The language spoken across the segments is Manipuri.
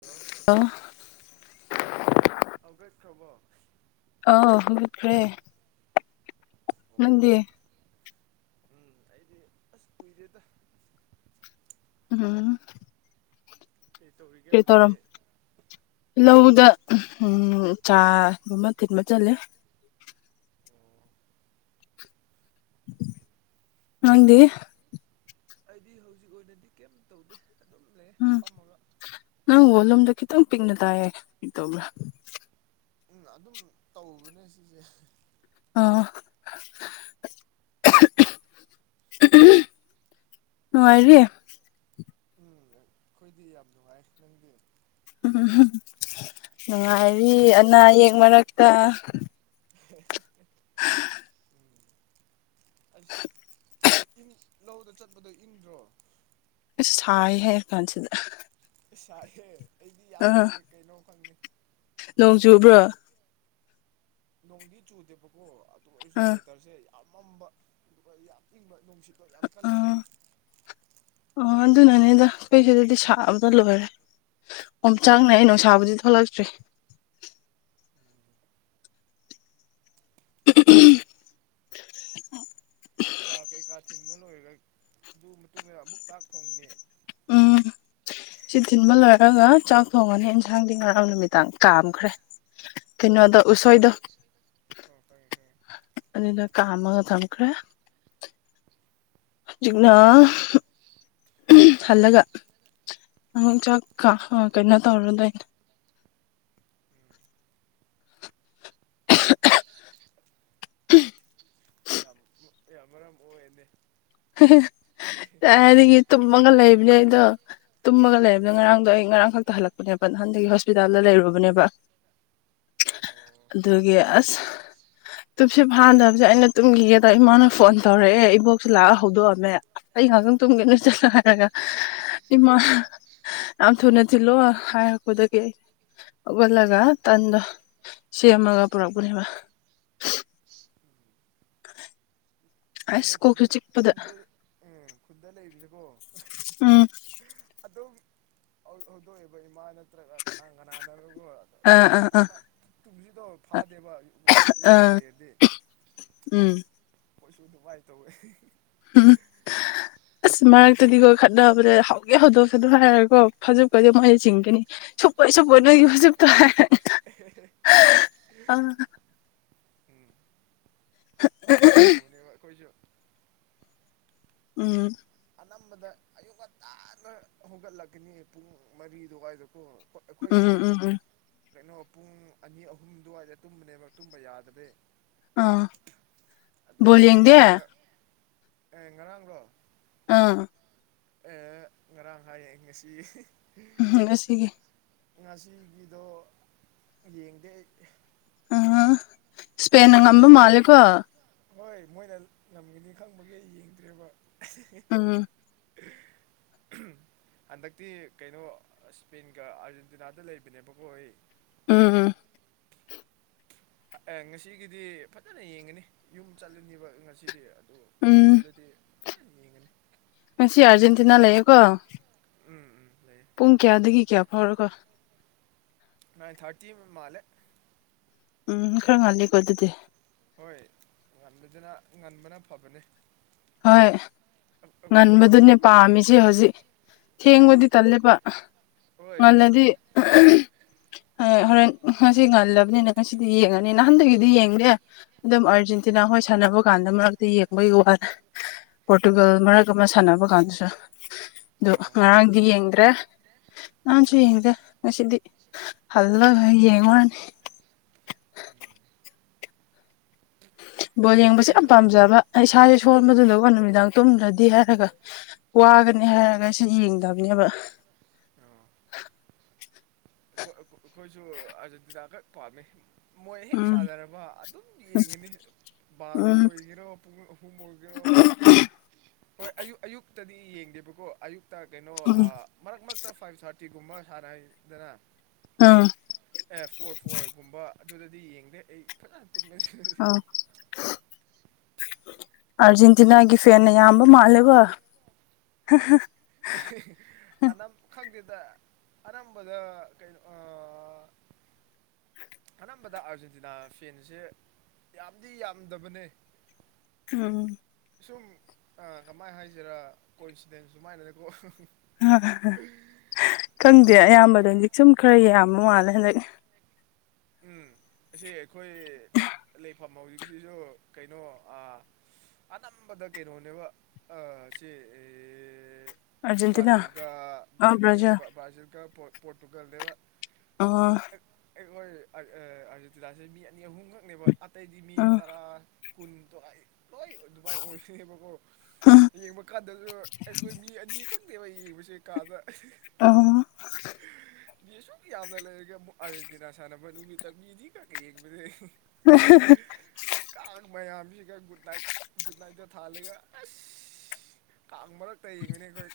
ꯍꯜꯂꯣ ꯍꯧꯒꯠꯈꯔꯕꯣ ꯑꯧ ꯍꯧꯒꯠꯈ꯭ꯔꯦ ꯅꯪꯗꯤ ꯎꯝ ꯑꯩꯗꯤ ꯑꯁ ꯀꯨꯏꯔꯦꯗ ꯎꯝ ꯀꯩꯇꯧꯔꯤꯒꯦ ꯀꯔꯤ ꯇꯧꯔꯝ ꯍꯧꯖꯤꯛꯇꯤ ꯂꯧꯗ ꯆꯥꯒꯨꯝꯕ ꯊꯤꯟꯕ ꯆꯠꯂꯦ ꯅꯪꯗꯤ ꯑꯩꯗꯤ ꯍꯧꯖꯤꯛ ꯑꯣꯏꯅꯗꯤ ꯀꯩꯝ ꯇꯧꯗꯦ ꯑꯗꯨꯝ ꯂꯩꯌꯦ ꯎꯝ ꯐꯝꯃꯒ ꯅꯪ ꯚꯣꯂꯨꯝꯗꯣ ꯈꯤꯇꯪ ꯄꯤꯛꯅ ꯇꯥꯏꯌꯦ ꯀꯔꯤꯇꯧꯕ꯭ꯔꯥ ꯎꯝ ꯑꯗꯨꯝ ꯇꯧꯕꯅꯦ ꯁꯤꯁꯦ ꯑꯥ ꯅꯨꯡꯉꯥꯏꯔꯤ ꯎꯝ ꯑꯩꯈꯣꯏꯗꯤ ꯌꯥꯝ ꯅꯨꯡꯉꯥꯏꯔꯤ ꯅꯪꯗꯤ ꯎꯝ ꯅꯨꯡꯉꯥꯏꯔꯤ ꯑꯅꯥ ꯑꯌꯦꯛ ꯃꯔꯛꯇ ꯍꯦ ꯍꯦ [unintelligible] ꯑꯩꯁ ꯏꯪ ꯂꯧꯗ ꯆꯠꯄꯗꯣ ꯏꯪꯗ꯭ꯔꯣ ꯑꯩꯁ ꯁꯥꯏ ꯍꯥꯏꯔ ꯀꯥꯟꯁꯤꯗ ꯁꯥꯏꯍꯦ ꯑꯩꯗꯤ ꯌꯥꯝ ꯑꯥ ꯏꯪꯉꯦ ꯀꯩꯅꯣ ꯈꯪꯗꯦ ꯅꯣꯡ ꯆꯨꯕ꯭ꯔꯣ ꯅꯣꯡꯗꯤ ꯆꯨꯗꯦꯕꯀꯣ ꯑꯗꯨ ꯑꯩꯁꯨ ꯑꯥ ꯋꯦꯗꯔꯁꯦ ꯑꯃꯝꯕ ꯌꯥꯝ ꯏꯪꯕ ꯅꯨꯡꯁꯤꯠꯇꯣ ꯌꯥꯝ ꯀꯜꯂꯦꯕ ꯑꯥ ꯉꯁꯤ ꯑꯣ ꯑꯗꯨꯅꯅꯤꯗ ꯑꯩꯀꫭꯏꯁꯤꯗꯗꯤ ꯁꯥꯕꯗ ꯂꯣꯏꯔꯦ ꯑꯣꯝꯆꯥꯛꯅꯩ ꯅꯨꯡꯁꯥꯕꯨꯗꯤ ꯊꯣꯛꯂꯛꯇ꯭ꯔꯤ [unintelligible] ꯆꯥ ꯀꯩꯀꯥ ꯊꯤꯟꯕ ꯂꯣꯏꯔꯒ ꯑꯗꯨ ꯃꯇꯨꯡꯗ ꯑꯃꯨꯛ ꯆꯥꯛ ꯊꯣꯡꯒꯅꯤ ꯎꯝ [inaudible] ꯁꯤ ꯊꯤꯟꯕ ꯂꯣꯏꯔꯒ ꯆꯥꯛ ꯊꯣꯡꯉꯅꯤ ꯏꯟꯁꯥꯡꯗꯤ ꯉꯔꯥꯡ ꯅꯨꯃꯤꯗꯥꯡ ꯀꯥꯝꯈ꯭ꯔꯦ ꯀꯩꯅꯣꯗꯨ ꯑꯣ ꯎꯁꯣꯏꯗꯨ ꯑꯣ ꯈꯪꯉꯦ ꯈꯪꯉꯦ ꯑꯗꯨꯗꫭ ꯀꯥꯝꯃꯒ ꯊꯝꯈꯔ‌ꯦ ꯍꯧꯖꯤꯛꯅ ꯍꯜꯂꯒ ꯑꯃꯨꯛ ꯆꯥꯛꯀ ꯀꯩꯅꯣ ꯇꯧꯔꯨꯗꯣꯏꯅꯦ ꯎꯝ ꯌꯥꯝ ꯌꯥꯝ ꯃꯔꯝ ꯃꯣꯛꯑꯦꯅꯦ ꯀꯗꯥꯏꯗꯩꯩ ꯇꯨꯝꯃꯒ ꯂꯩꯕꯅꯦ ꯑꯩꯗꯣ ꯇꯨꯝꯃꯒ ꯂꯩꯕꯅꯦ ꯉꯔꯥꯡꯗꯣ ꯑꯩ ꯉꯔꯥꯡ ꯈꯛꯇ ꯍꯜꯂꯛꯄꯅꯦꯕ ꯅꯍꯥꯟꯗꯒꯤ ꯍꯣꯁꯄꯤꯇꯥꯜꯗ ꯂꯩꯔꯨꯕꯅꯦꯕ ꯎꯝ ꯑꯗꯨꯒꯤ ꯑꯁ ꯇꯨꯝꯁꯤꯠ ꯐꯥꯗꯕꯁꯦ ꯑꯩꯅ ꯇꯨꯝꯈꯤꯒꯦꯗ ꯏꯃꯥꯅ ꯐꯣꯟ ꯇꯧꯔꯛꯑꯦ ꯏꯕꯣꯛꯁ ꯁꯨ ꯂꯥꯛꯑ ꯍꯧꯗꯣꯛꯑꯝꯃꯦ ꯑꯩ ꯉꯥꯏꯍꯥꯛꯇꯪ ꯇꯨꯝꯒꯦꯅ ꯆꯠꯂꯣ ꯍꯥꯏꯔꯒ ꯍꯝ ꯍꯝ ꯍꯝ ꯏꯃꯥ ꯌꯥꯝ ꯊꯨꯅ ꯊꯤꯜꯂꯣ ꯍꯥꯏꯔꯛꯄꯗꯒꯤ ꯑꯩ ꯍꯧꯒꯠꯂꯒ ꯇꯟꯗꯣ ꯁꯦꯝꯃꯒ ꯄꯨꯔꯛꯄꯅꯦꯕ ꯑꯁ ꯑꯗꯨꯅꯦ ꯀꯣꯛꯁꯨ ꯈꯨꯟꯗ ꯆꯤꯛꯄꯗ ꯈꯨꯟꯗ ꯑꯦ ꯈꯨꯟꯗ ꯂꯩꯕꯁꯦꯀꯣ ꯎꯝ ꯑꯗꯨꯝ ꯍꯧꯗꯣꯛꯑꯦꯕ ꯏꯃꯥ ꯅꯠꯇ꯭ꯔꯒ ꯀꯅꯥ ꯀꯅꯥꯅꯕꯨ ꯑꯥ ꯑꯥ ꯑꯥ ꯉꯟꯇꯥꯅ ꯇꯨꯝꯁꯤꯠ ꯇꯣ ꯐꯥꯗꯦꯕ ꯌꯨꯝꯗ ꯑꯥ ꯂꯩꯔꯗꯤ ꯎꯝ ꯈꯣꯏꯁꯨ ꯑꯗꯨꯃꯥꯏ ꯇꯧꯋꯦ ꯎꯝ ꯑꯁ ꯃꯔꯛꯇꯗꯤꯀꯣ ꯈꯠꯅꯕꯅꯦ ꯍꯧꯒꯦ ꯍꯧꯗꯣꯛꯀꯅꯨ ꯑꯗꯨ ꯍꯥꯏꯔꯀꯣ ꯐꯩꯖꯨꯞ ꯀꯁꯨ ꯍꯣꯏ ꯃꯣꯏꯅ ꯆꯤꯡꯒꯅꯤ ꯁꯨꯞꯄꯣꯏ ꯁꯨꯞꯄꯣꯏ ꯅꯣꯏꯒꯤ ꯐꯩꯖꯨꯞꯇꯣ ꯑꯦ ꯍꯦꯍꯦ ꯑ ꯎꯝ ꯑꯗꯨꯃꯥꯏꯅ ꯇꯧꯕꯅꯦꯕ ꯑꯩꯈꯣꯏꯁꯨ ꯎꯝ ꯑꯅꯝꯕꯗ ꯑꯌꯨꯛ ꯉꯟꯇꯥꯅ ꯍꯣꯡꯒꯠꯂꯛꯀꯅꯤ ꯄꯨꯡ ꯃꯔꯤ ꯑꯗꯨꯋꯥꯏꯗꯀꯣ ꯎꯝ ꯑꯩꯈꯣꯏꯗꯤ ꯎꯝ ꯎꯝ ꯀꯩꯅꯣ ꯄꯨꯡ ꯑꯅꯤ ꯑꯍꯨꯝ ꯑꯗꯨꯋꯥꯏꯗ ꯇꯨꯝꯕꯅꯦꯕ ꯇꯨꯝꯕ ꯌꯥꯗꯕꯩ ꯑꯥ ꯑꯗꯨ ꯕꯣꯜ ꯌꯦꯡꯗꯦ ꯇꯨꯝꯃꯤꯀꯥꯟꯗ ꯑꯦ ꯉꯔꯥꯡꯂꯣ ꯑꯥ ꯉꯔꯥꯡ ꯍꯥꯏꯌꯦ ꯉꯁꯤ ꯉꯁꯤꯒꯤ ꯉꯁꯤꯒꯤꯗꯣ ꯌꯦꯡꯗꯦ ꯑꯥ ꯏꯁꯄꯦꯟꯅ ꯀꯩꯅꯣ ꯉꯝꯕ ꯃꯥꯂꯦꯀꯣ ꯍꯣꯏ ꯃꯣꯏꯅ ꯉꯝꯈꯤꯅꯤ ꯈꯪꯕꯒꯤ ꯌꯦꯡꯗ꯭ꯔꯦꯕ ꯎꯝ ꯑꯥꯍꯥ ꯍꯟꯗꯛꯇꯤ ꯀꯩꯅꯣ ꯏꯁꯄꯦꯟꯒ ꯑꯥꯔꯖꯦꯟꯇꯤꯅꯥꯗ ꯂꯩꯕꯅꯦꯕꯀꯣ ꯑꯩ ꯎꯝ ꯎꯝ ꯉꯁꯤꯒꯤꯗꯤ ꯐꯖꯅ ꯌꯦꯡꯉꯅꯤ ꯌꯨꯝ ꯆꯠꯂꯅꯤꯕ ꯉꯁꯤꯗꯤ ꯑꯗꯨ ꯎꯝ ꯆꯠꯂꯗꯤ ꯐꯖꯅꯥ ꯌꯦꯡꯉꯅꯤ ꯉꯁꯤ ꯑꯥꯔꯖꯦꯟꯇꯤꯅꯥ ꯂꯩꯌꯦꯀꯣ ꯎꯝ ꯎꯝ ꯂꯩꯌꯦ ꯄꯨꯡ ꯀꯌꯥꯗꯒꯤ ꯀꯌꯥ ꯐꯥꯎꯔꯀꯣ ꯅꯥꯏꯟ ꯊꯥꯔꯇꯤ ꯃꯥꯂꯦ ꯎꯝ ꯈꯔ ꯉꯜꯂꯤꯀꯣ ꯑꯗꯨꯗꯤ ꯍꯣꯏ ꯉꯟꯕꯗꯨꯅ ꯉꯟꯕꯅ ꯐꯕꯅꯦ ꯍꯣꯏ ꯑꯩꯈꯣꯏꯁꯨ ꯉꯟꯕꯗꯨꯅꯦ ꯌꯨꯝ ꯄꯥꯝꯃꯤꯁꯦ ꯍꯧꯖꯤꯛ ꯑꯦ ꯊꯦꯡꯕꯗꯤ ꯇꯜꯂꯦꯕ ꯍꯣꯏ ꯉꯜꯂꯗꯤ ꯍꯣꯔꯦꯟ ꯉꯁꯤ ꯉꯜꯂꯕꯅꯤꯅ ꯉꯁꯤꯗꯤ ꯌꯦꯡꯉꯅꯤ ꯅꯍꯥꯟꯗꯒꯤꯗꯤ ꯌꯦꯡꯗꯦ ꯑꯗꯨꯝ ꯎꯝ ꯑꯥꯔꯖꯦꯟꯇꯤꯅꯥ ꯍꯣꯏ ꯁꯥꯟꯅꯕ ꯀꯥꯟꯗ ꯃꯔꯛꯇ ꯌꯦꯡꯕꯒꯤ ꯋꯥꯅ‌ꯦ ꯄꯣꯔꯇꯨꯒꯜ ꯑꯣ ꯃꯔꯛ ꯑꯃ ꯁꯥꯟꯅꯕ ꯀꯥꯟꯗꯁꯨ ꯑꯗꯨ ꯑꯣ ꯉꯔꯥꯡꯗꯤ ꯌꯦꯡꯗ꯭ꯔꯦ ꯅꯔꯥꯡꯁꯨ ꯌꯦꯡꯗꯦ ꯉꯁꯤꯗꯤ ꯍꯜꯂꯒ ꯌꯦꯡꯉꯨꯔꯅꯤ ꯕꯣꯜ ꯌꯦꯡꯕꯁꯦ ꯑꯩꯁꯨ ꯌꯥꯝ ꯄꯥꯝꯖꯕ ꯑꯩ ꯏꯁꯥꯁꯦ ꯁꯣꯟꯕꯗꯨꯗꯀ‌ꯣ ꯅꯨꯃꯤꯗꯥꯡ ꯇꯨꯝꯗꯔꯗꯤ ꯍꯥꯏꯔꯒ ꯋꯥꯒꯅꯤ ꯍꯥꯏꯔꯒ ꯑꯩꯁꯦ ꯌꯦꯡꯗꯕꯅꯦꯕ ꯑꯩ ꯑꯩꯈꯣꯏꯁꯨ ꯑꯔꯖ‌ꯦꯟꯇꯤꯅꯥ ꯈꯛ ꯄꯥꯝꯃꯦ ꯃꯣꯏ ꯍꯦꯛ ꯎꯝ ꯁꯥꯥꯟꯅꯔꯕ ꯑꯗꯨꯝ ꯌꯦꯡꯉꯤꯅꯤ ꯕꯥꯔꯣ ꯎꯝ ꯑꯣꯏꯒ‌ꯦꯔꯣ ꯄꯨꯡ ꯑꯍꯨꯝ ꯑꯣꯏꯒꯦꯔꯣ ꯍꯣꯏ ꯑꯌꯨꯛ ꯑꯌꯨꯛꯇꯗꯤ ꯌꯦꯡꯗꯦꯕꯀꯣ ꯑꯌꯨꯛ ꯇ ꯀꯩꯅꯣ ꯎꯝ ꯑꯥ ꯃꯔꯛ ꯃꯔꯛꯇ ꯐꯥꯏꯚ ꯊꯥꯔꯇꯤꯒꯨꯝꯕ ꯁꯥꯟꯅꯩꯗꯅ ꯑꯥ ꯑꯦ ꯐꯣꯔ ꯐꯣꯔꯒꯨꯝꯕ ꯑꯗꯨꯗꯗꯤ ꯌꯦꯡꯗꯦ ꯑꯩ ꯐꯖꯅ ꯇꯨꯝꯃ‌ꯦ ꯑꯣ ꯑꯔꯖꯦꯟꯇꯤꯅꯥꯒꯤ ꯐꯦꯟꯅꯦ ꯌꯥꯝꯕ ꯃꯥꯜꯂ‌ꯦꯕ ꯑꯅꯝ ꯈꯪꯗꯦꯗ ꯑꯅꯝꯕꯗ ꯀꯩꯅꯣ ꯑꯥ ꯑꯅꯝꯕꯗ ꯑꯥꯔꯖꯦꯟꯇꯤꯅꯥ ꯐꯦꯟꯁꯦ ꯌꯥꯝꯗꯤ ꯌꯥꯝꯗꯕꯅꯦ ꯑꯣ ꯁꯨꯝ ꯑꯥ ꯀꯃꯥꯏꯅ ꯍꯥꯏꯁꯤꯔꯥ ꯀꯣꯏ ꯏꯟꯁꯤꯗꯦꯟ ꯁꯨꯃꯥꯏꯅꯀꯣ ꯑ ꯈꯪꯗꯦ ꯑꯌꯥꯝꯕꯗꯗꯤ ꯁꯨꯝ ꯈꯔ ꯌꯥꯝꯕ ꯃꯥꯜꯂꯦ ꯍꯟꯗꯛ ꯎꯝ ꯑꯁꯤ ꯑꯩꯈꯣꯏ ꯂꯩꯐꯝ ꯍꯧꯖꯤꯛꯁꯤꯁꯨ ꯀꯩꯅꯣ ꯑꯥ ꯑꯅꯝꯕꯗ ꯀꯩꯅꯣꯅꯦꯕ ꯑꯥ ꯁꯤ ꯑꯦ ꯑꯥꯔꯖꯦꯟꯇꯤꯅꯥ ꯕ꯭ꯔꯥꯖꯤꯜꯒ ꯑ ꯑꯗꯨ ꯅꯠꯇꯦ ꯕ꯭ꯔꯖꯔ ꯕ꯭ꯔꯥꯖꯤꯜꯒ ꯄꯣꯔꯇꯨꯒꯜꯅꯦꯕ ꯑꯣ ꯑꯩ ꯍꯣꯏ ꯑꯔꯖꯤꯟꯇꯤꯅꯁꯦ ꯃꯤ ꯑꯅꯤ ꯑꯍꯨꯝꯈꯛꯅꯦꯕ ꯑꯇꯩꯗꯤ ꯃꯤ ꯑ ꯇꯔꯥ ꯀꯨꯟ ꯂ‌ꯣꯏ ꯂ‌ꯣꯏ ꯑꯗꯨꯃꯥꯏꯅ ꯑꯣꯏꯕꯅꯦꯕꯀꯣ ꯌꯦꯡꯕ ꯀꯥꯟꯗꯁꯨ ꯑꯩꯈꯣꯏ ꯃꯤ ꯑꯅꯤ ꯈꯪꯅ‌ꯦꯕ ꯌꯦꯡꯕꯁꯦ ꯀꯥꯗ ꯑꯣ ꯃꯤ ꯑꯁꯨꯛ ꯌꯥꯝꯅ ꯂꯩꯔꯒ ꯑꯃꯨꯛ ꯑꯥꯔꯖꯦꯟꯇꯤꯅꯥ ꯁꯥꯟꯅꯕ ꯅꯨꯃꯤꯠꯇ ꯃꯤ ꯑꯅꯤꯈꯛ ꯌꯦꯡꯕꯅꯦ [unintelligible] ꯀꯥꯡ ꯃꯌꯥꯝꯁꯤꯒ ꯒꯨꯠ ꯅꯥꯏꯠ ꯒꯨꯠ ꯅꯥꯏꯠꯒ ꯊꯥꯜꯂꯒ ꯑꯁ ꯀꯥꯡ ꯃꯥꯔꯛꯇ ꯌ‌ꯦꯡꯕꯅꯤ ꯈ‌ꯣꯏ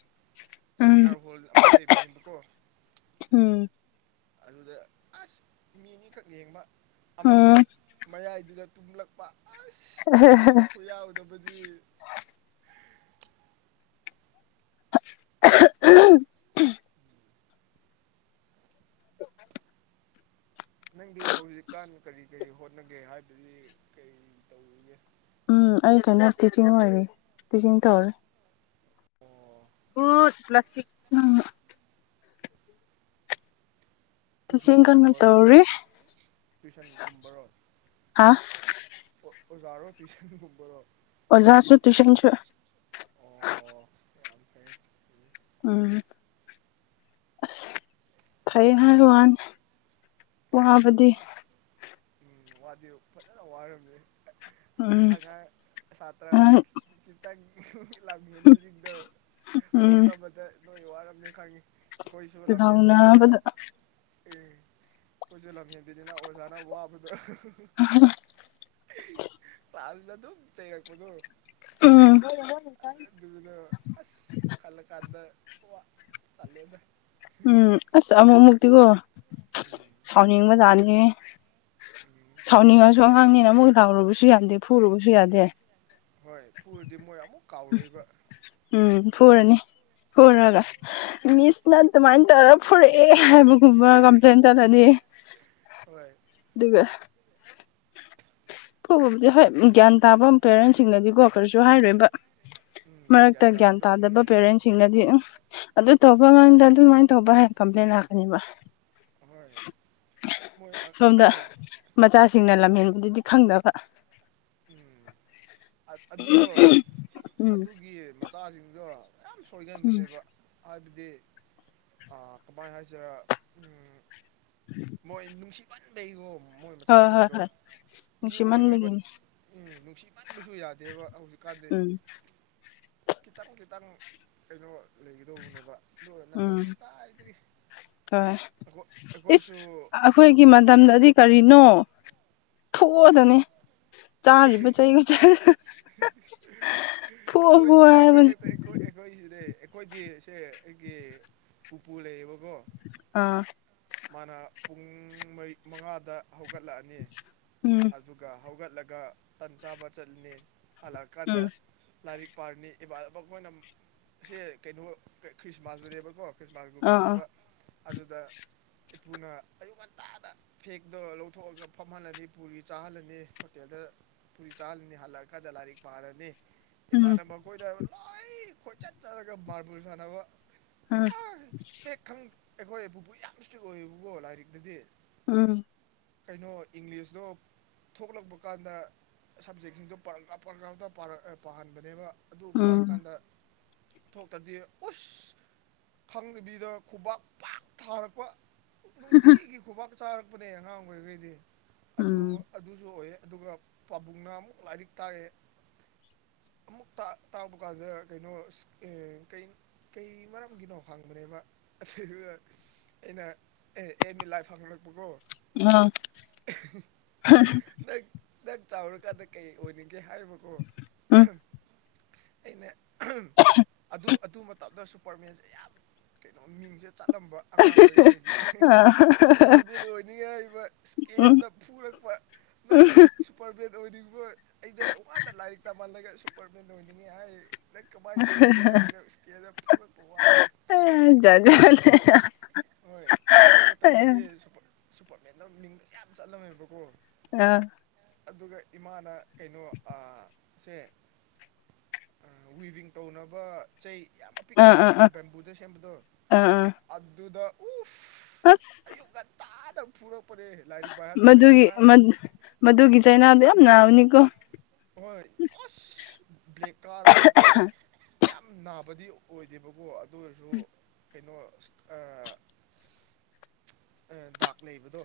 ꯁꯤꯅꯤꯃ ꯎꯝ ꯍꯣꯜ ꯑꯃ ꯂꯩꯕꯅꯦꯕꯀꯣ ꯎꯝ ꯑꯗꯨꯗ ꯑꯁ ꯃꯤ ꯑꯅꯤꯈꯛ ꯌꯦꯡꯕ ꯑꯃꯁꯨ ꯎꯝ ꯃꯌꯥꯏꯗꯨꯗ ꯇꯨꯝꯂꯛꯄ ꯑꯁ ꯕꯤꯠ ꯈꯨꯌꯥꯎꯗꯕꯗꯤ ꯅꯪꯗꯤ ꯍꯧꯖꯤꯛꯀꯥꯟ ꯀꯔꯤ ꯀꯔꯤ ꯍꯣꯠꯅꯒꯦ ꯍꯥꯏꯕꯗꯤ ꯀꯔꯤ ꯇꯧꯔꯤꯒꯦ ꯎꯝ ꯑꯩ ꯀꯩꯅ‌ꯣ ꯇꯤꯆꯤꯡ ꯑꯣꯏꯔꯤ ꯇꯤꯆꯤꯡ ꯇꯧꯔꯤ ꯑꯣ [unintelligible] ꯇꯤꯆꯤꯡ ꯀꯟꯅ ꯇꯨꯏꯁꯟꯒꯨꯝꯕꯔꯣ ꯇꯧꯔꯤ ꯇꯨꯏꯁꯟꯒꯨꯝꯕꯔꯣ ꯍꯥ ꯑꯣꯖꯥꯔꯣ ꯇꯨꯏꯁꯟ ꯒꯨꯝꯕꯔꯣ ꯑꯣꯖꯥꯁꯨ ꯇꯨꯏꯁꯟꯁꯨ ꯑꯣ ꯌꯥꯝ ꯐꯩꯌ‌ꯦ ꯎꯝ ꯑꯁ ꯐꯩꯌ‌ꯦ ꯍꯥꯏꯋꯥꯅꯤ ꯎꯝ ꯋꯥꯗꯤ ꯐꯖꯅ ꯋꯥꯔꯝꯅꯤ ꯎꯝ ꯑꯉꯥꯡ ꯁꯥꯇ꯭ꯔ ꯅꯪ ꯈꯤꯇꯪ ꯂꯝ ꯍꯦꯟꯕꯁꯤꯡꯗ‌ꯣ ꯎꯝ ꯍꯣꯠꯅꯕꯗ ꯅꯣꯏ ꯋꯥꯔꯝꯅꯤ ꯈꯪꯉ‌ꯦ ꯑꯩꯈꯣꯏꯁꯨ ꯂꯝ ꯍꯦꯟꯕꯅꯤꯅ ꯂꯥꯎꯅꯕꯗ ꯑꯦ ꯑꯩꯈꯣꯏꯁꯨꯦ ꯂꯝ ꯍꯦꯟꯕꯤꯅꯤꯅ ꯑꯣꯖꯥꯅ ꯋꯥꯕꯗꯣ [unintelligible] ꯑ [unintelligible] [unintelligible] ꯄꯥꯗ ꯑꯗꯨꯝ ꯆꯩꯔꯛꯄꯗꯣ꯫ ꯎꯝ ꯑꯗꯨꯅ ꯑꯁ ꯈꯜꯂ ꯀꯥꯟꯗ ꯀ ꯈꯜꯂꯦꯗ꯫ ꯎꯝ ꯑꯁ ꯑꯃꯨꯛ ꯑꯃꯨꯛꯇꯤꯀꯣ ꯎꯝ ꯁꯥꯎꯅꯤꯡꯕꯖꯥꯅꯤ꯫ ꯎꯝ ꯁꯥꯎꯅꯤꯡꯉꯁꯨ ꯑꯉꯥꯡꯅꯤꯅ ꯑꯃꯨꯛ ꯂꯥꯎꯔꯨꯕꯁꯨ ꯌꯥꯗꯦ ꯐꯨꯔꯨꯕꯁꯨ ꯌꯥꯗꯦ꯫ ꯍꯣꯏ ꯄꯨꯔꯗꯤ ꯃꯣꯏ ꯑꯃꯨꯛ ꯀꯥꯎꯔꯣꯏꯕ꯫ ꯎꯝ ꯐꯣꯔꯅꯤ ꯎꯝ ꯐꯣꯔꯒ ꯃꯤꯁꯅ ꯑꯗꯨꯃꯥꯏꯅ ꯇꯧꯔ ꯐꯨꯔꯛꯑꯦ ꯍꯥꯏꯕꯒꯨꯝꯕ ꯀꯝꯄ꯭ꯂꯦꯟ ꯆꯧꯂꯅꯤ꯫ ꯍꯣꯏ [unintelligible] ꯑꯗꯨꯒꯕ ꯐꯕꯕꯨꯗꯤ ꯍꯣꯏ ꯒ꯭ꯌꯥꯟ ꯇꯥꯕ ꯄꯦꯔꯦꯟꯁꯤꯡꯅꯗꯤꯀꯣ ꯀꯔꯁꯨ ꯍꯥꯏꯔꯣꯏꯕ꯫ ꯃꯔꯛꯇ ꯒ꯭ꯌꯥꯟ ꯇꯥꯗꯕ ꯄꯦꯔꯦꯟꯁ ꯆꯤꯡꯅꯗꯤ ꯑꯗꯨꯝ ꯑꯗꯨ ꯇꯧꯕ ꯉꯝꯗ ꯑꯗꯨꯃꯥꯏꯅ ꯇꯧꯕ ꯍꯥꯏ ꯀꯝꯄ꯭ꯂꯦꯟ ꯂꯥꯛꯀꯅꯦꯕ꯫ ꯍꯣꯏ ꯃꯣꯏ ꯁꯣꯝꯗ [unintelligible] ꯃꯆꯥꯁꯤꯡꯅ ꯂꯝꯍꯦꯟꯕꯗꯗꯤ ꯈꯪꯗꯕ꯫ ꯎꯝ ꯑꯗꯨꯗꯣ ꯎꯝ ꯑꯗꯨꯒꯤ ꯃꯆꯥꯁꯤꯡꯗꯣ ꯌꯥꯝ ꯎꯝ ꯁꯣꯏꯒꯟꯕꯅꯦꯕ ꯍꯥꯏꯕꯗꯤ ꯀꯃꯥꯏ ꯍꯥꯏꯁꯤꯔꯥ ꯎꯝ ꯃꯣꯏ ꯅꯨꯡꯁꯤꯍꯟꯕꯩꯉꯣ ꯃꯣꯏ ꯍꯣꯏ ꯍꯣꯏ ꯃꯆꯥꯁꯤꯡꯗꯣ꯫ ꯍꯣꯏ ꯃꯤ ꯑꯣꯏꯔꯣꯏꯕ ꯅꯨꯡꯁꯤꯃꯟꯕꯒꯤꯅꯤ ꯅꯨꯡꯁꯤꯃꯟꯕꯁꯨ ꯌꯥꯗꯦꯕ ꯍꯧꯖꯤꯛꯀꯥꯟꯗꯤ꯫ ꯎꯝ ꯈꯤꯇꯪ ꯈꯤꯇꯪ ꯀꯩꯅꯣ ꯂꯩꯒꯗꯧꯕꯅꯦꯕ ꯑꯗꯨꯔ ꯎꯝ ꯅꯠꯇ꯭ꯔꯗꯤ ꯀꯥꯏꯗꯒꯤ꯫ ꯍꯣꯏ [unintelligible] ꯏꯁ ꯑꯩꯈꯣꯏꯁꯨ ꯑꯩꯈꯣꯏꯒꯤ ꯃꯇꯝꯗꯗꯤ ꯀꯔꯤꯅꯣ ꯐꯨꯑꯣꯗꯅꯤ꯫ ꯆꯥꯔꯤꯕ ꯆꯩꯒ ꯐꯨꯑꯣ [unintelligible] ꯅꯣꯏ ꯐꯨꯑꯣ ꯃꯇꯥ ꯈꯛ ꯍꯥꯏꯕꯅꯤ ꯂꯩꯇ ꯑꯈꯣꯏ ꯑꯩꯈꯣꯏ ꯁꯤꯗꯤ ꯑꯩꯈꯣꯏꯗꯤ ꯁꯦ ꯑꯩꯒꯤ ꯄꯨꯄꯨ ꯂꯩꯌꯦꯕꯀꯣ꯫ ꯑꯥ ꯃꯥꯅ ꯄꯨꯡ ꯃꯔꯤ ꯃꯉꯥꯗ ꯍꯧꯒꯠꯂꯛꯑꯅꯤ ꯎꯝ ꯑꯗꯨꯒ ꯍꯧꯒꯠꯂꯒ ꯇꯟ ꯆꯥꯕ ꯆꯠꯂꯤꯅꯤ ꯍꯜꯂꯛꯑꯀꯥꯟꯗ ꯎꯝ ꯂꯥꯏꯔꯤꯛ ꯄꯥꯔꯅꯤ ꯏ ꯑꯩꯈꯣꯏꯅ ꯁꯦ ꯀꯩꯅꯣ ꯈ꯭ꯔꯤꯁꯃꯥꯁꯇꯅꯦꯕꯀꯣ꯫ ꯑꯥ ꯑꯥ ꯈ꯭ꯔꯤꯁꯃꯥꯁꯀꯨꯝꯕꯅꯦꯕ ꯑꯗꯨꯗ ꯏꯄꯨꯅ ꯑꯌꯨꯛ ꯉꯟꯇꯥꯗ ꯐꯦꯛꯇꯣ ꯂꯧꯊꯣꯛꯑꯒ ꯐꯝꯍꯜꯂꯅꯤ ꯄꯨꯔꯤ ꯆꯥꯍꯜꯂꯅꯤ ꯍꯣꯇꯦꯜꯗ ꯄꯨꯨꯔꯤ ꯆꯜ ꯅꯤꯡꯅꯤꯍꯂꯒ ꯖꯂꯥꯔꯤ ꯎꯝ ꯃꯥꯥꯔꯅꯦꯕꯥꯅ ꯑꯩꯈꯣꯏꯗ ꯍꯥꯏꯕ ꯂꯥꯏ ꯈꯣꯏꯆꯠ ꯆꯠꯂꯒ ꯃꯥꯕꯨꯜ ꯁꯥꯟꯅꯕ ꯎꯝ ꯑ ꯍꯦꯛ ꯈꯪ ꯑꯩꯈꯣꯏ ꯄꯨꯄꯨ ꯌꯥꯝ ꯏꯁꯇ꯭ꯔꯤꯛ ꯑꯣꯏꯌꯦꯕꯀꯣ ꯂꯥꯏꯔꯤꯛꯇꯗꯤ꯫ ꯎꯝ ꯀꯩꯅꯣ ꯏꯪꯂꯤꯁꯇꯣ ꯊꯣꯛꯂꯛꯄ ꯀꯥꯟꯗ ꯁꯞꯖꯦꯛꯁꯤꯡꯗꯣ ꯄꯔꯒ꯭ꯔꯥ ꯄꯔꯒ꯭ꯔꯥꯝꯇ ꯄꯥꯍꯟꯕꯅꯦꯕ ꯑꯗꯨ ꯎꯝ ꯄꯥꯔꯀꯥꯟꯗ ꯊꯣꯛꯇꯗꯤ ꯎꯁ ꯈꯪꯕꯤꯗ ꯈꯨꯕꯥꯛ ꯄꯥꯛ ꯊꯥꯔꯛꯄ꯫ ꯅꯨꯡꯇꯤꯒꯤ ꯈꯨꯕꯥꯛ ꯆꯥꯔꯛꯄꯅꯦ ꯑꯉꯥꯡ ꯑꯣꯏꯔꯤꯈꯩꯗꯤ ꯑꯗꯨ ꯎꯝ ꯑꯗꯨꯁꯨ ꯑꯣꯏ ꯑꯗꯨꯒ꯫ ꯄꯥꯕꯨꯡꯅ ꯑꯃꯨꯛ ꯂꯥꯏꯔꯤꯛ ꯇꯥꯛꯑꯦ꯫ ꯑꯃꯨꯛ ꯇꯥꯛꯕ ꯀꯥꯟꯗ ꯀꯩꯅꯣ ꯀꯩ꯫ ꯀꯩ ꯃꯔꯝꯒꯤꯅꯣ ꯍꯪꯕꯅꯦꯕ [unintelligible] ꯑꯩꯅ ꯑꯦ ꯑꯦꯝ ꯑꯦ ꯂꯥꯏ ꯐꯪꯂꯛꯄꯀꯣ ꯑ ꯅꯪ ꯅꯪ ꯆꯥꯎꯔꯛ ꯀꯥꯗ ꯀꯩ ꯑꯣꯏꯅꯤꯡꯒꯦ ꯍꯥꯏꯔꯤꯕꯀꯣ ꯑꯩꯅ ꯑꯗꯨ ꯑꯗꯨ ꯃꯇꯝꯗ ꯁꯨꯄꯔꯃꯦꯟꯁꯦ ꯌꯥꯝ ꯀꯩꯅꯣ ꯃꯤꯡꯁꯦ ꯆꯠꯂꯝꯕ꯫ ꯑꯉꯥꯡ ꯑꯣꯏꯔꯤꯉꯩꯗꯤ ꯁꯨꯄꯔꯕꯤꯠ ꯑꯣꯏꯅꯤꯡꯉꯩ [unintelligible] ꯍꯥꯏꯕ ꯎꯝ ꯏꯁꯀꯦꯜꯗ ꯐꯨꯔꯛꯄ ꯅꯪ ꯁꯨꯄꯔꯚꯦꯟ ꯑꯣꯏꯅꯤꯡꯔꯤꯕꯣ ꯑꯩꯗ ꯋꯥꯗ ꯂꯥꯏꯔꯤꯛ ꯇꯝꯍꯜꯂꯒ ꯁꯨꯄꯔꯃꯦꯟ ꯑꯣꯏꯅꯤꯡꯉꯤ ꯍꯥꯏ ꯅꯪ ꯀꯃꯥꯏ ꯇꯧꯗꯦ ꯍꯥꯏꯔꯒ [unintelligible] ꯐꯨꯔꯛꯄ ꯋꯥꯅꯤꯗ꯫ ꯑꯥꯏ ꯖꯥꯠ ꯖꯥꯠꯅꯦ ꯍꯣꯏ ꯑꯗꯨ ꯃꯇꯝꯗꯗꯤ ꯁꯨꯞꯄ ꯁꯨꯄꯔꯃꯦꯟꯗꯣ ꯃꯤꯡꯗ ꯌꯥꯝ ꯆꯠꯂꯝꯃꯦꯕꯀꯣ ꯑ ꯑꯗꯨꯒ ꯏꯃꯥꯅ ꯀꯩꯅꯣ ꯑ ꯁꯦ ꯎꯝ ꯋꯤꯚꯤꯡ ꯇꯧꯅꯕ ꯆꯩ ꯌꯥꯝ ꯑꯄꯤꯛꯄ ꯑꯥ ꯑꯄꯤꯛꯄ ꯑꯥ ꯕꯦꯝꯕꯨꯗ ꯁꯦꯝꯕꯗꯣ ꯑꯥ ꯑꯥ ꯑꯗꯨꯗ ꯎꯐ ꯑꯁ ꯑꯌꯨꯛ ꯉꯟꯇꯥꯗ ꯐꯨꯔꯛꯄꯅꯦ ꯂꯥꯏꯔꯤꯛ ꯄꯥꯏ ꯃꯗꯨꯒꯤ ꯉꯔꯥꯡ ꯃꯗ ꯃꯗꯨꯒꯤ ꯆꯩꯅꯥꯗꯣ ꯌꯥꯝ ꯅꯥꯕꯅꯤꯀꯣ ꯍꯣꯏ ꯑꯁ ꯕ꯭ꯂꯦꯛ ꯀꯥꯔꯒ ꯀꯩꯅꯣ ꯌꯥꯝ ꯅꯥꯕꯗꯤ ꯑꯣꯏꯗꯦꯕꯀꯣ ꯑꯗꯨ ꯑꯣꯏꯔꯁꯨ ꯀꯩꯅꯣ ꯑꯁ ꯑ ꯑ ꯗꯥꯛ ꯂꯩꯕꯗꯣ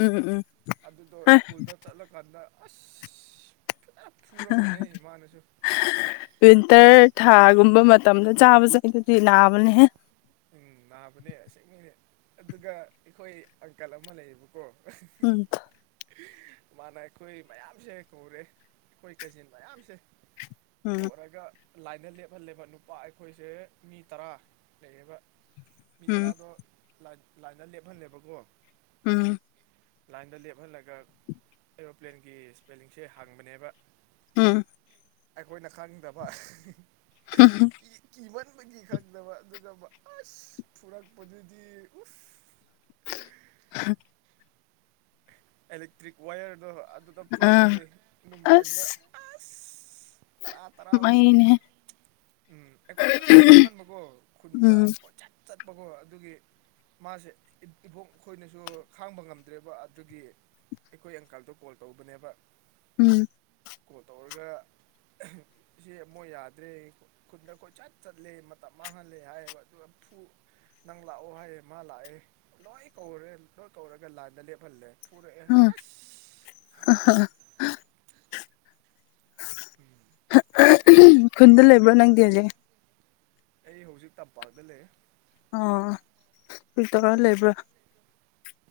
ꯎꯝ ꯎꯝ ꯎꯝ ꯑꯗꯨꯗꯣ ꯍ ꯁ꯭ꯀꯨꯜꯗ ꯆꯠꯂꯀꯥꯟꯗ ꯑꯁ ꯐꯖꯅ ꯐꯨꯔꯝꯕꯅꯦꯍꯦ [unintelligible] ꯃꯥꯅꯁꯨ ꯋꯤꯟꯇꯔ ꯊꯥꯒꯨꯝꯕ ꯃꯇꯝꯗ ꯆꯥꯕ ꯆꯩꯗꯨꯗꯤ ꯅꯥꯕꯅꯦꯍꯦ ꯎꯝ ꯅꯥꯕꯅꯦ ꯑꯁꯦꯡꯕꯩꯅꯦ ꯑꯗꯨꯒ ꯑꯩꯈꯣꯏ ꯑꯪꯀꯜ ꯑꯃ ꯂꯩꯌꯦꯕꯀꯣ ꯎꯝ [unintelligible] ꯃꯥꯅ ꯑꯩꯈꯣꯏ ꯃꯌꯥꯝꯁꯦ ꯀꯧꯔꯦ ꯑꯩꯈꯣꯏ ꯀꯥꯖꯤꯟ ꯃꯌꯥꯝꯁꯦ ꯎꯝ ꯀꯧꯔꯒ ꯂꯥꯏꯟꯗ ꯂꯦꯞꯍꯜꯂꯦꯕ ꯅꯨꯄꯥ ꯑꯩꯈꯣꯏꯁꯦ ꯃꯤ ꯇꯔꯥ ꯂꯩꯌꯦꯕ ꯃꯤ ꯎꯝ ꯇꯔꯥꯗꯣ ꯂꯥꯏꯟ ꯂꯥꯏꯟꯗ ꯂꯦꯞꯍꯜꯂꯦꯕꯀꯣ ꯎꯝ ꯂꯥꯏꯟꯗ ꯂꯦꯞꯍꯜꯂꯒ ꯑꯦꯔꯣꯄ꯭ꯂꯦꯟꯒꯤ ꯏꯁꯄꯦꯂꯤꯡꯁꯦ ꯍꯪꯕꯅꯦꯕ ꯎꯝ ꯑꯩꯈꯣꯏꯅ ꯈꯪꯗꯕ ꯍꯝꯍꯝ ꯀꯤꯃꯟꯕꯒꯤ ꯈꯪꯗꯕ ꯑꯗꯨꯒꯕ ꯑꯁ ꯐꯨꯔꯛꯄꯗꯨꯗꯤ ꯎꯐ [inaudible] ꯑꯦꯂꯦꯛꯇ꯭ꯔꯤꯛ ꯋꯥꯏꯌꯔꯗꯣ ꯑꯗꯨꯗ ꯑꯥ ꯐꯨꯔꯛꯄꯅꯦ ꯅꯨꯡꯗꯥꯡꯗ ꯑꯁ ꯑꯥꯁ ꯇꯔꯥ ꯇꯔꯥꯃꯨꯛ ꯃꯩꯅꯦ ꯎꯝ ꯑꯩꯈꯣꯏꯗꯣ ꯂꯝꯍꯦꯟꯃꯟꯕꯀꯣ ꯈꯨꯟꯗ ꯎꯝ ꯀꯣꯏꯆꯠ ꯆꯠꯄꯀꯣ ꯑꯗꯨꯒꯤ ꯃꯥꯁꯦ ꯏꯕꯣꯡ ꯑꯩꯈꯣꯏꯅꯁꯨ ꯈꯥꯡꯕ ꯉꯝꯗ꯭ꯔꯦꯕ ꯑꯗꯨꯒꯤ ꯑꯩꯈꯣꯏ ꯑꯪꯀꯜꯗꯣ ꯀꯣꯜ ꯇꯧꯕꯅꯦꯕ [inaudible] ꯀꯣꯜ ꯇꯧꯔꯒ ꯁꯤ ꯃꯣꯏ ꯌꯥꯗ꯭ꯔꯦ ꯈꯨꯟꯗ ꯀꯣꯏꯆꯠ ꯆꯠꯂꯦ ꯃꯇꯝ ꯃꯥꯡꯍꯜꯂꯦ ꯍꯥꯏꯌꯦꯕ ꯑꯗꯨꯒ ꯐꯨꯕ ꯅꯪ ꯂꯥꯛꯑꯣ ꯍꯥꯏꯌꯦ ꯃꯥ ꯂꯥꯛꯑꯦ ꯂꯣꯏ ꯀꯧꯔꯦ ꯂꯣꯏ ꯀꯧꯔꯒ ꯂꯥꯏꯟꯗ ꯂꯦꯞꯍꯜꯂꯦ ꯐꯨꯔꯛꯑꯦ ꯎꯝ ꯑꯁ [inaudible] [inaudible] ꯈꯨꯟꯗ ꯂꯩꯕ꯭ꯔꯣ ꯅꯪꯗꯤ ꯍꯧꯖꯤꯛ ꯑꯩ ꯍꯧꯖꯤꯛ ꯇꯝꯄꯥꯛꯇ ꯂꯩ ꯑꯣ [unintelligible] ꯇꯧꯔꯥ ꯂꯩꯕ꯭ꯔꯥ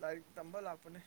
ꯂꯥꯏꯔꯤꯛ ꯇꯝꯕ ꯂꯥꯛꯄꯅꯦ